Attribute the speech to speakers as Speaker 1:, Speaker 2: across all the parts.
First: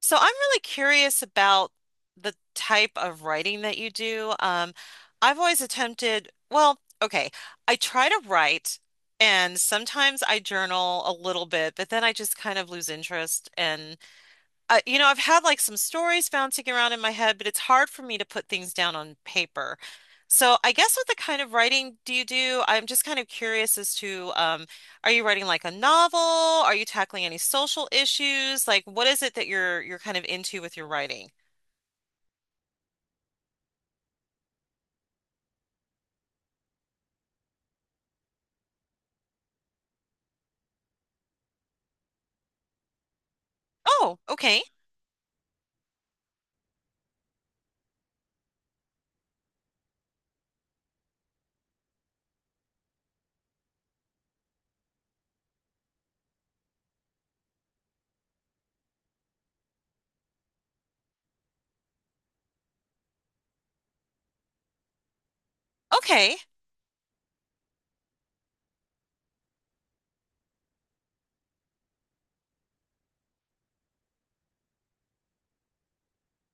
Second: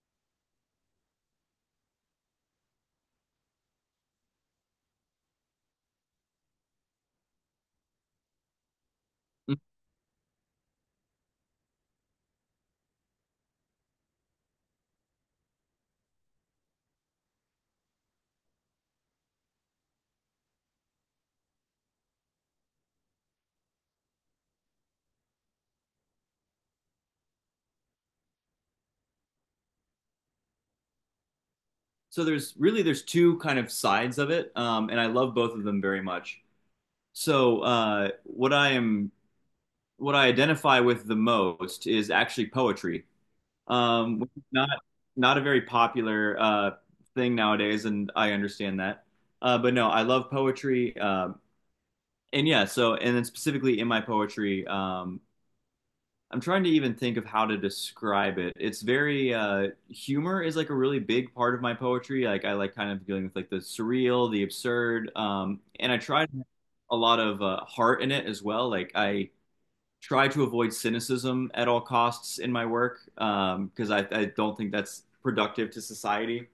Speaker 1: So I'm really curious about the type of writing that you do. I've always attempted, well, okay, I try to write and
Speaker 2: Mm-hmm.
Speaker 1: sometimes I journal a little bit, but then I just kind of lose interest and you know, I've had like some stories bouncing around in my head, but it's hard for me to put things down on paper. So I guess what the kind of writing do you do? I'm just kind of curious as to, are you writing like a novel? Are you tackling any social issues? Like, what is it that you're kind of into with your writing?
Speaker 2: There's two kind of sides of it, and I love both of them very much. So what I identify with the most is actually poetry,
Speaker 1: Oh,
Speaker 2: which is
Speaker 1: okay,
Speaker 2: not a very popular thing nowadays, and I understand that. But no, I love poetry, and yeah. So and then specifically in my poetry, I'm trying to even think of how to describe it. It's very humor is like a really big part of my poetry. Like I like kind of dealing with like the surreal, the absurd, and I try
Speaker 1: okay,
Speaker 2: to have a lot of heart in it as well. Like I try to avoid cynicism at all costs in my work because I don't think that's productive to society.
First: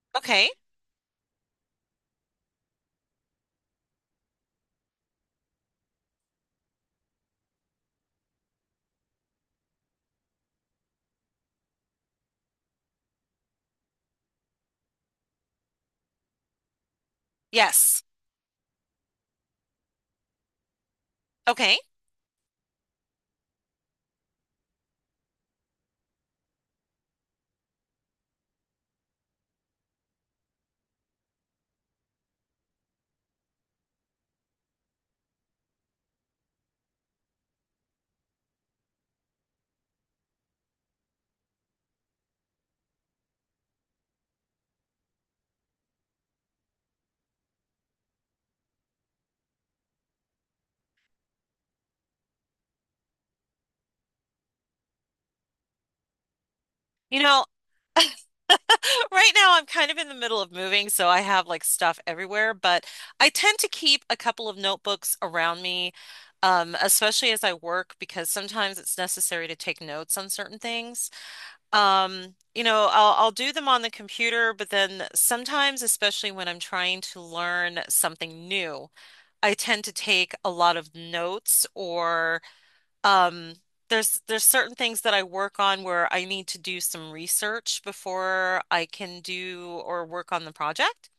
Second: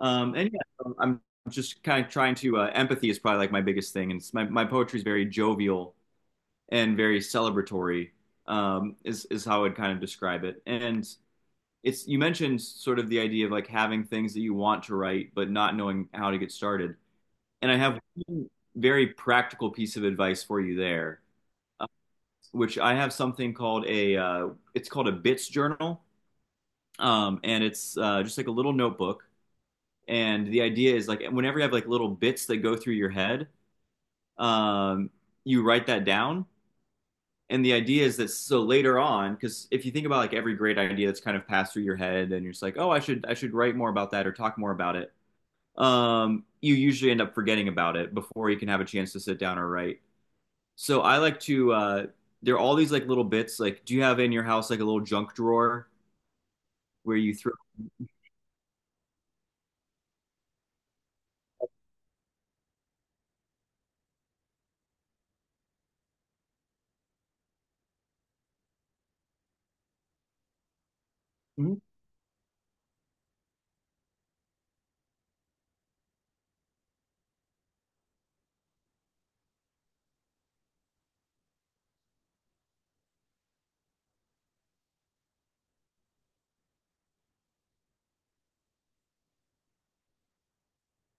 Speaker 1: okay.
Speaker 2: And yeah, I'm just kind of trying to empathy is probably like my biggest thing, and it's my my poetry is very jovial and very celebratory is how I would kind of describe it. And it's you mentioned sort of the idea of like having things that you want to write but not knowing how to get started. And I have
Speaker 1: Yes,
Speaker 2: one very practical piece of advice for you there,
Speaker 1: okay.
Speaker 2: uh, which I have something called a it's called a bits journal, and it's just like a little notebook. And the idea is like whenever you have like little bits that go through your head, um, you write that down and the idea is that so later on because if you think about like every great idea that's kind of passed through your head and you're just like oh I should write more about that or talk more about it you usually end up forgetting about it before you can have a chance to sit down or write so I like to uh, there are all these like little bits. Like do you have in your house like a little junk drawer where
Speaker 1: You
Speaker 2: you
Speaker 1: know,
Speaker 2: throw?
Speaker 1: right now, I'm kind of in the middle of moving, so I have like stuff everywhere, but I tend to keep a couple of notebooks around me, especially as I work, because sometimes it's necessary to take notes on certain things.
Speaker 2: Mhm,
Speaker 1: You know, I'll do them on the computer, but then sometimes, especially when I'm trying to learn something new, I tend to take a lot of notes or um, there's certain things that I work on where I need to do some research before I can do or work on the project.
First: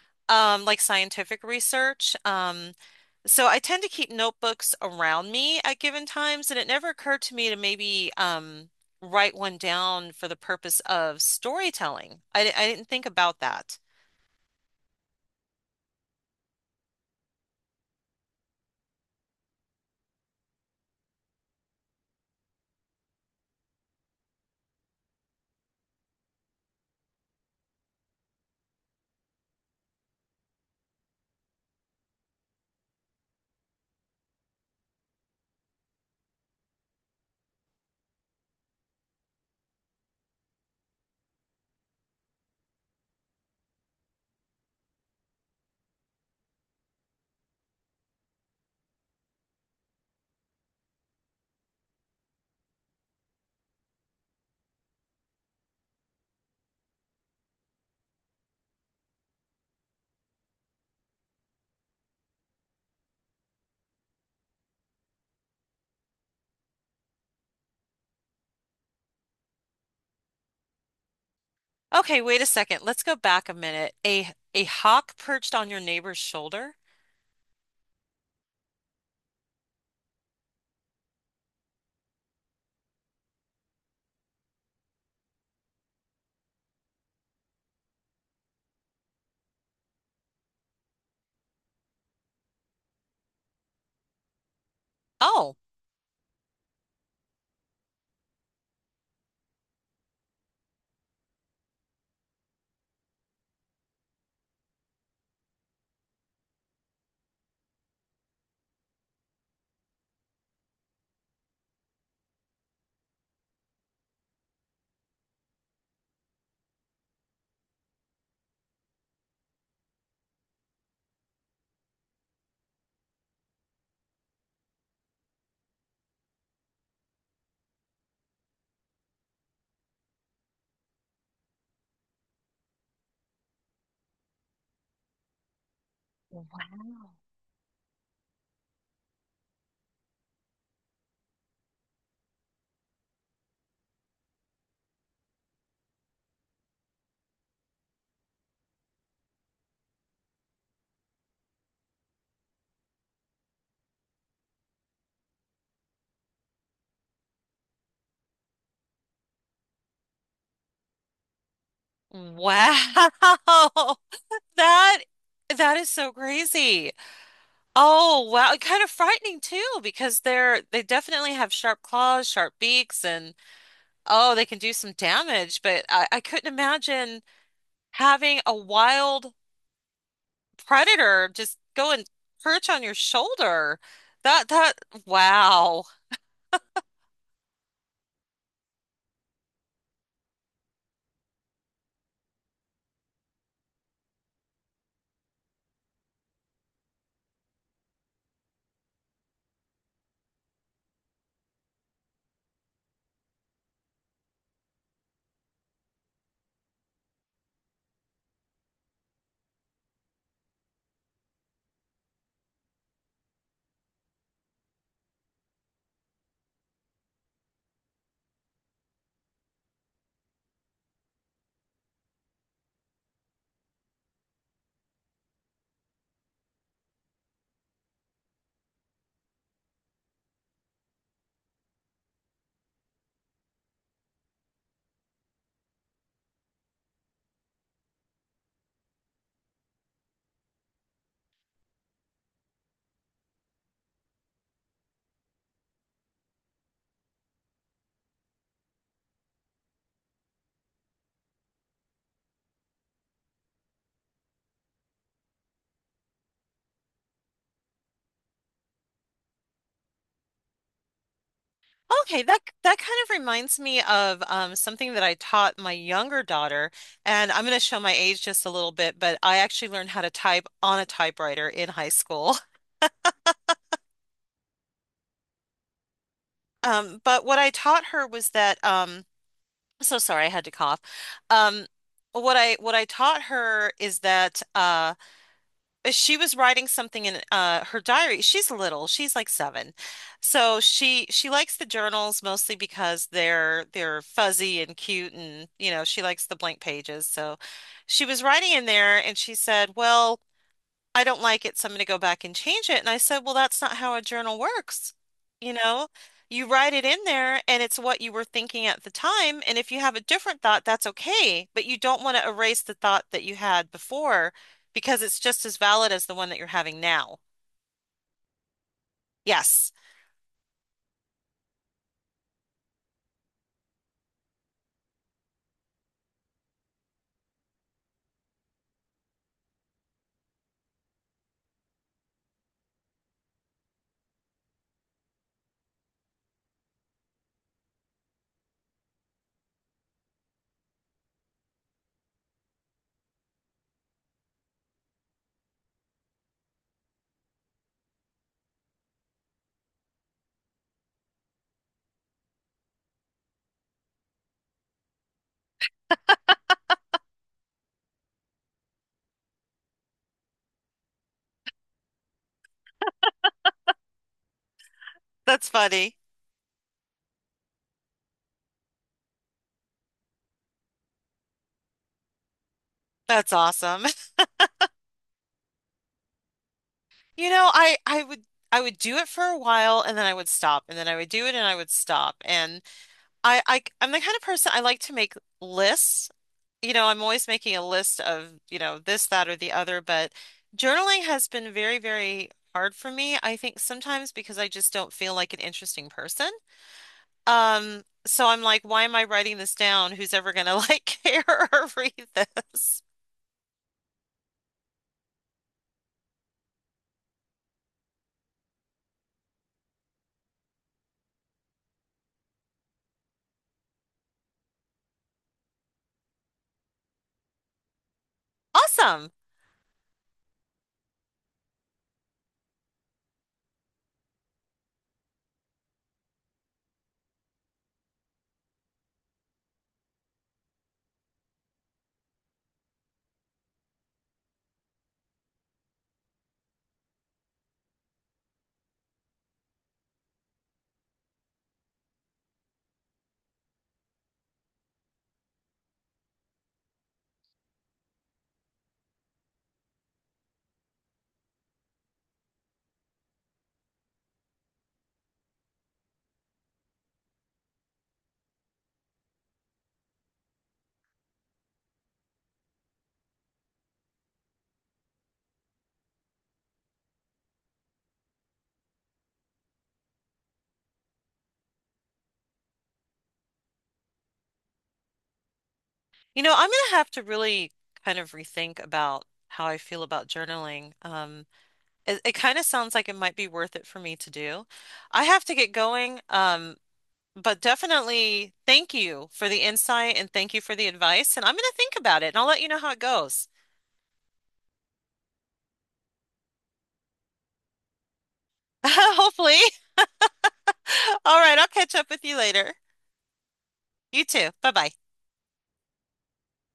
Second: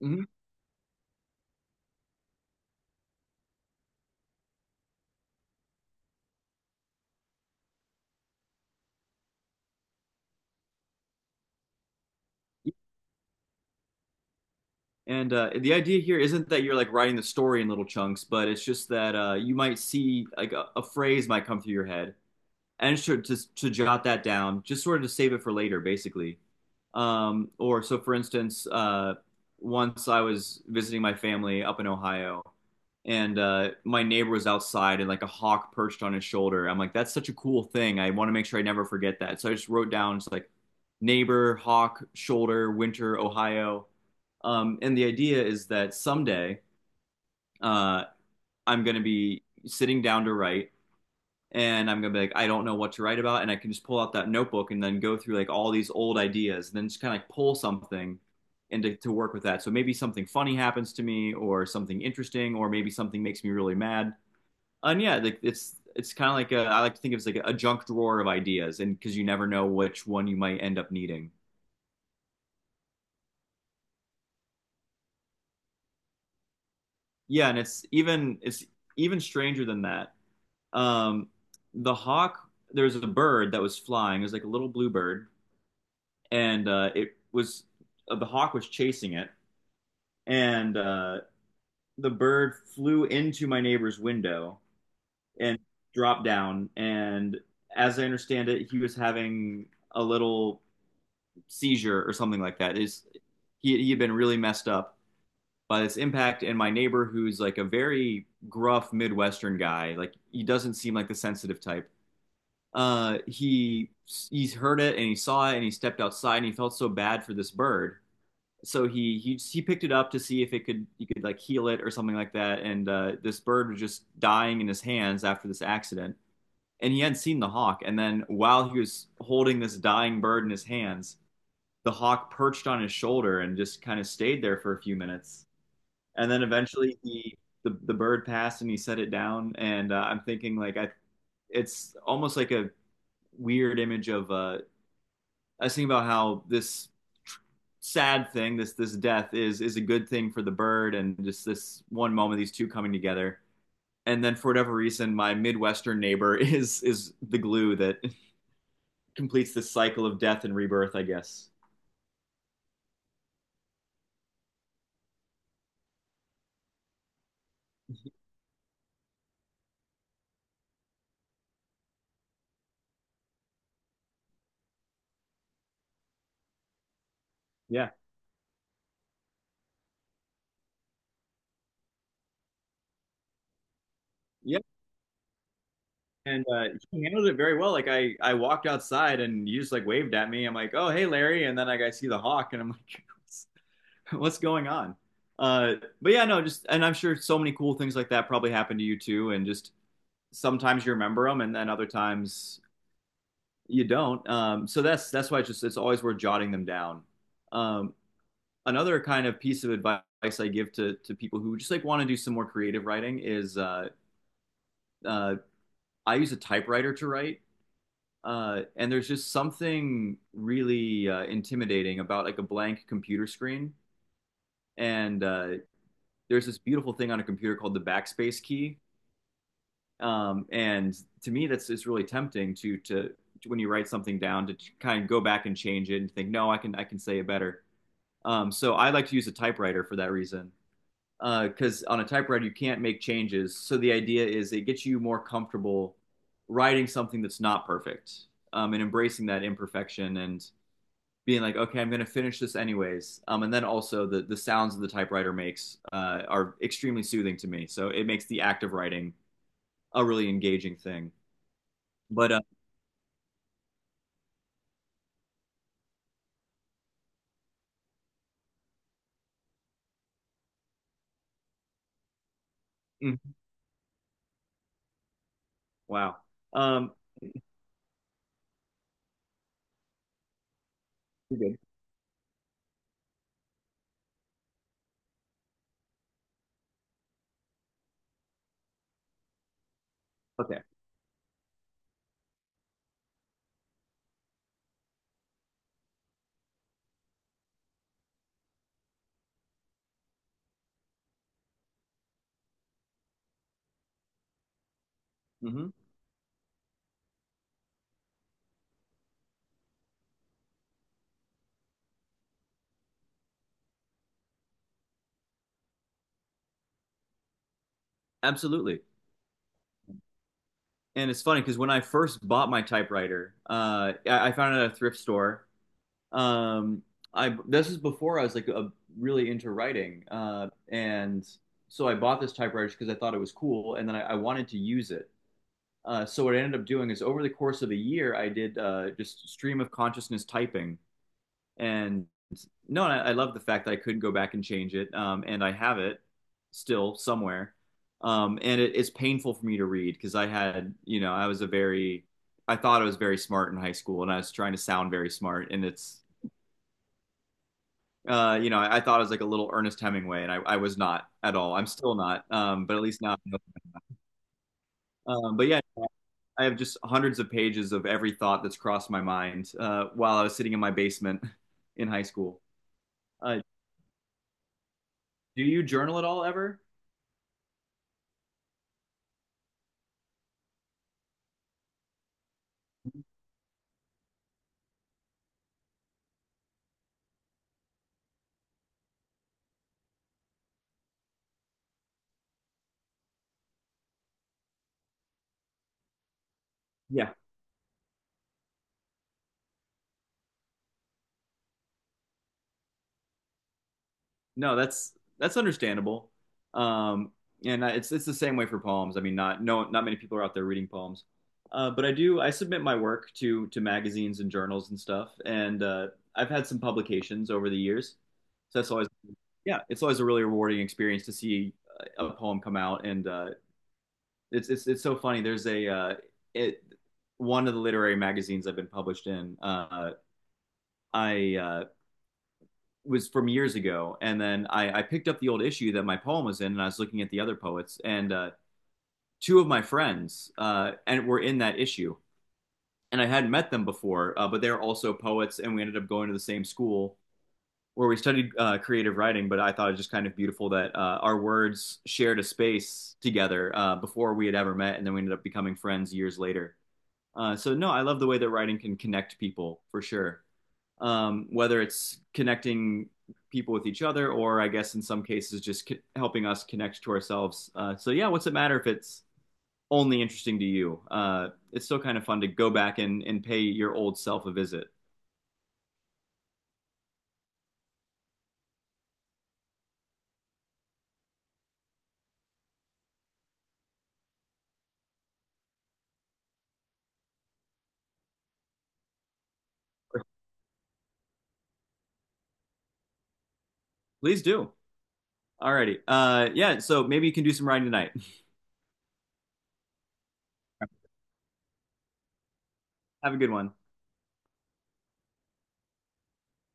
Speaker 2: mhm.
Speaker 1: Like scientific research. So I tend to keep notebooks around me at given times, and it never occurred to me to maybe write one down for the purpose of storytelling. I didn't think about that.
Speaker 2: And the idea here isn't that you're like writing the story in little chunks, but it's just that you might see like a phrase might come through your head and sure to jot that down, just sort of to save it for later, basically. Or so, for instance, once I was visiting my family up in Ohio, and my neighbor was outside, and like a hawk perched on his shoulder. I'm like, that's such a cool thing. I want to make sure I never forget that. So I just wrote down just like neighbor, hawk, shoulder, winter, Ohio. And the idea is that someday uh, I'm going to be sitting down to write and I'm gonna be like, I don't know what to write about, and I can just pull out that notebook and then go through like all these old ideas, and then just kind of like pull something and to work with that. So maybe something funny happens to me, or something interesting, or maybe something makes me really mad. And yeah, like it's kind of like a, I like to think of it as like a junk drawer of ideas, and because you never know which one you might end up needing.
Speaker 1: Okay, wait a second. Let's go back a minute. A hawk perched on your neighbor's shoulder?
Speaker 2: Yeah, and it's even stranger than that. Um, the hawk, there was a bird that was flying. It was like a little blue bird and it was the hawk was chasing it, and the bird flew into my neighbor's window
Speaker 1: Oh,
Speaker 2: and dropped down. And as I understand it, he was having a little seizure or something like that. Is he had been really messed up by this impact, and my neighbor, who's like a very gruff midwestern guy, like he doesn't seem like the sensitive type. uh he he's heard it and he saw it and he stepped outside and he felt so bad for this bird, so he picked it up to see if it could, you could like heal it or something like that. And this bird was just dying in his hands after this accident, and he hadn't seen the hawk. And then while he was holding this dying bird in his hands, the hawk perched on his shoulder and just kind of stayed there for a few minutes. And then eventually he the bird passed and he set it down. And I'm thinking like I it's almost like a weird image of I was thinking about how this sad thing, this death, is a good thing for the bird, and just this one moment, these two coming together. And then for whatever reason, my midwestern neighbor is the glue that completes this cycle of death and rebirth, I guess.
Speaker 1: wow. That that is so crazy. Oh wow, kind of frightening too because they definitely have sharp claws, sharp beaks, and oh, they can do some damage. But I couldn't imagine
Speaker 2: Yeah.
Speaker 1: having a wild predator just go and perch on your shoulder. That
Speaker 2: Yeah.
Speaker 1: that wow.
Speaker 2: And he handled it very well. Like I walked outside and you just like waved at me. I'm like, oh hey Larry, and then like I see the hawk and I'm like, what's, what's going on? Uh, but yeah, no, just and I'm sure so many cool things like that probably happened to you too, and just sometimes you remember them and then other times you don't. So that's why it's always worth jotting them down. Um, another kind of piece of advice I give to people who just like want to do some more creative writing is uh, I use a typewriter to write. And there's just something really intimidating about like a blank computer screen. And there's this beautiful thing on a computer called the backspace key. And to me, that's it's really tempting to when you write something down to kind of go back and change it and think, no, I can say it better. So I like to use a typewriter for that reason because on a typewriter you can't make changes. So the idea is it gets you more comfortable writing something that's not perfect, and embracing that imperfection and being like, okay, I'm going to finish this anyways. And then also the sounds that the typewriter makes are extremely soothing to me. So it makes the act of writing a really engaging thing.
Speaker 1: Okay,
Speaker 2: But
Speaker 1: that that kind of reminds me of something that I taught my younger daughter, and I'm going to show my age just a little bit, but I actually learned how to type on a typewriter in high school.
Speaker 2: Mhm. Wow. Um,
Speaker 1: But what I taught her was that I'm so sorry I had to cough.
Speaker 2: you're good.
Speaker 1: Um, what I taught her is that she was writing something in her diary. She's little, she's like seven, so
Speaker 2: Okay.
Speaker 1: she likes the journals mostly because they're fuzzy and cute, and you know she likes the blank pages. So she was writing in there, and she said, "Well, I don't like it, so I'm going to go back and change it." And I said, well, that's not how a journal works. You
Speaker 2: Hmm.
Speaker 1: know, you write it in there and it's what you were thinking at the time. And if you have a different thought, that's okay. But you don't want to erase the thought that you had before because it's just as valid as the one that you're having now.
Speaker 2: Absolutely.
Speaker 1: Yes,
Speaker 2: And it's funny because when I first bought my typewriter, I found it at a thrift store. Um, I this is before I was like really into writing, and so I bought this typewriter because I thought it was cool, and then I wanted to use it. So what I ended up doing is over the course of a year, I did just stream of consciousness typing. And no, I love the fact that I could go back and change it, and I have it still somewhere. And it's painful for me to read because I had, you know, I thought I was very smart in high school, and I was trying to sound very smart, and it's, you know, I thought I was like a little Ernest Hemingway, and I was not at all. I'm still not, but at least now. But
Speaker 1: that's
Speaker 2: yeah,
Speaker 1: funny.
Speaker 2: I have just hundreds of pages of every thought that's crossed my mind while I was sitting in my basement in high school.
Speaker 1: That's
Speaker 2: Uh,
Speaker 1: awesome.
Speaker 2: do you journal at all ever?
Speaker 1: You know, I would do it for a while and then I would stop and then I would do it and I would stop. And I'm the kind of person I like to make lists. You know, I'm always making a list of, you know, this, that, or the other, but journaling has been very, very hard for me. I think sometimes because I just don't feel like an interesting person.
Speaker 2: Yeah.
Speaker 1: So I'm like, why am I writing this down? Who's ever gonna like care or read this?
Speaker 2: No, that's understandable. Um, and it's the same way for poems. I mean, not no, not many people are out there reading poems. But I submit my work to magazines and journals and stuff, and I've had some publications over the years. So that's always,
Speaker 1: Awesome.
Speaker 2: yeah, it's always a really rewarding experience to see a poem come out, and it's so funny. There's a it one of the literary magazines I've been published in. I was from years ago, and then I picked up the old issue that my poem was in, and I was looking at the other poets, and two of my friends and were in that issue, and I hadn't met them before, but they were also poets, and we ended up going to the same school where we studied creative writing. But I thought it was just kind of beautiful that our words shared a space together before we had ever met, and then we ended up becoming friends years later. So no, I love the way that writing can connect people for sure. Whether it's connecting people with each other, or I guess in some cases just helping us connect to ourselves. So yeah, what's it matter if it's only interesting to you? It's still kind of fun to go back and pay your old self a visit.
Speaker 1: You know, I'm gonna have to really kind of rethink about how I feel about journaling. It, it kind of sounds like it might be worth it for me to do. I have to get going. But definitely thank you for the insight and thank you for the advice. And I'm going to think about it and I'll let you know how it goes.
Speaker 2: Please do. Alrighty. Yeah. So maybe you can do some writing tonight.
Speaker 1: Hopefully. All right, I'll catch up with you later.
Speaker 2: Have a good one.
Speaker 1: You too. Bye bye.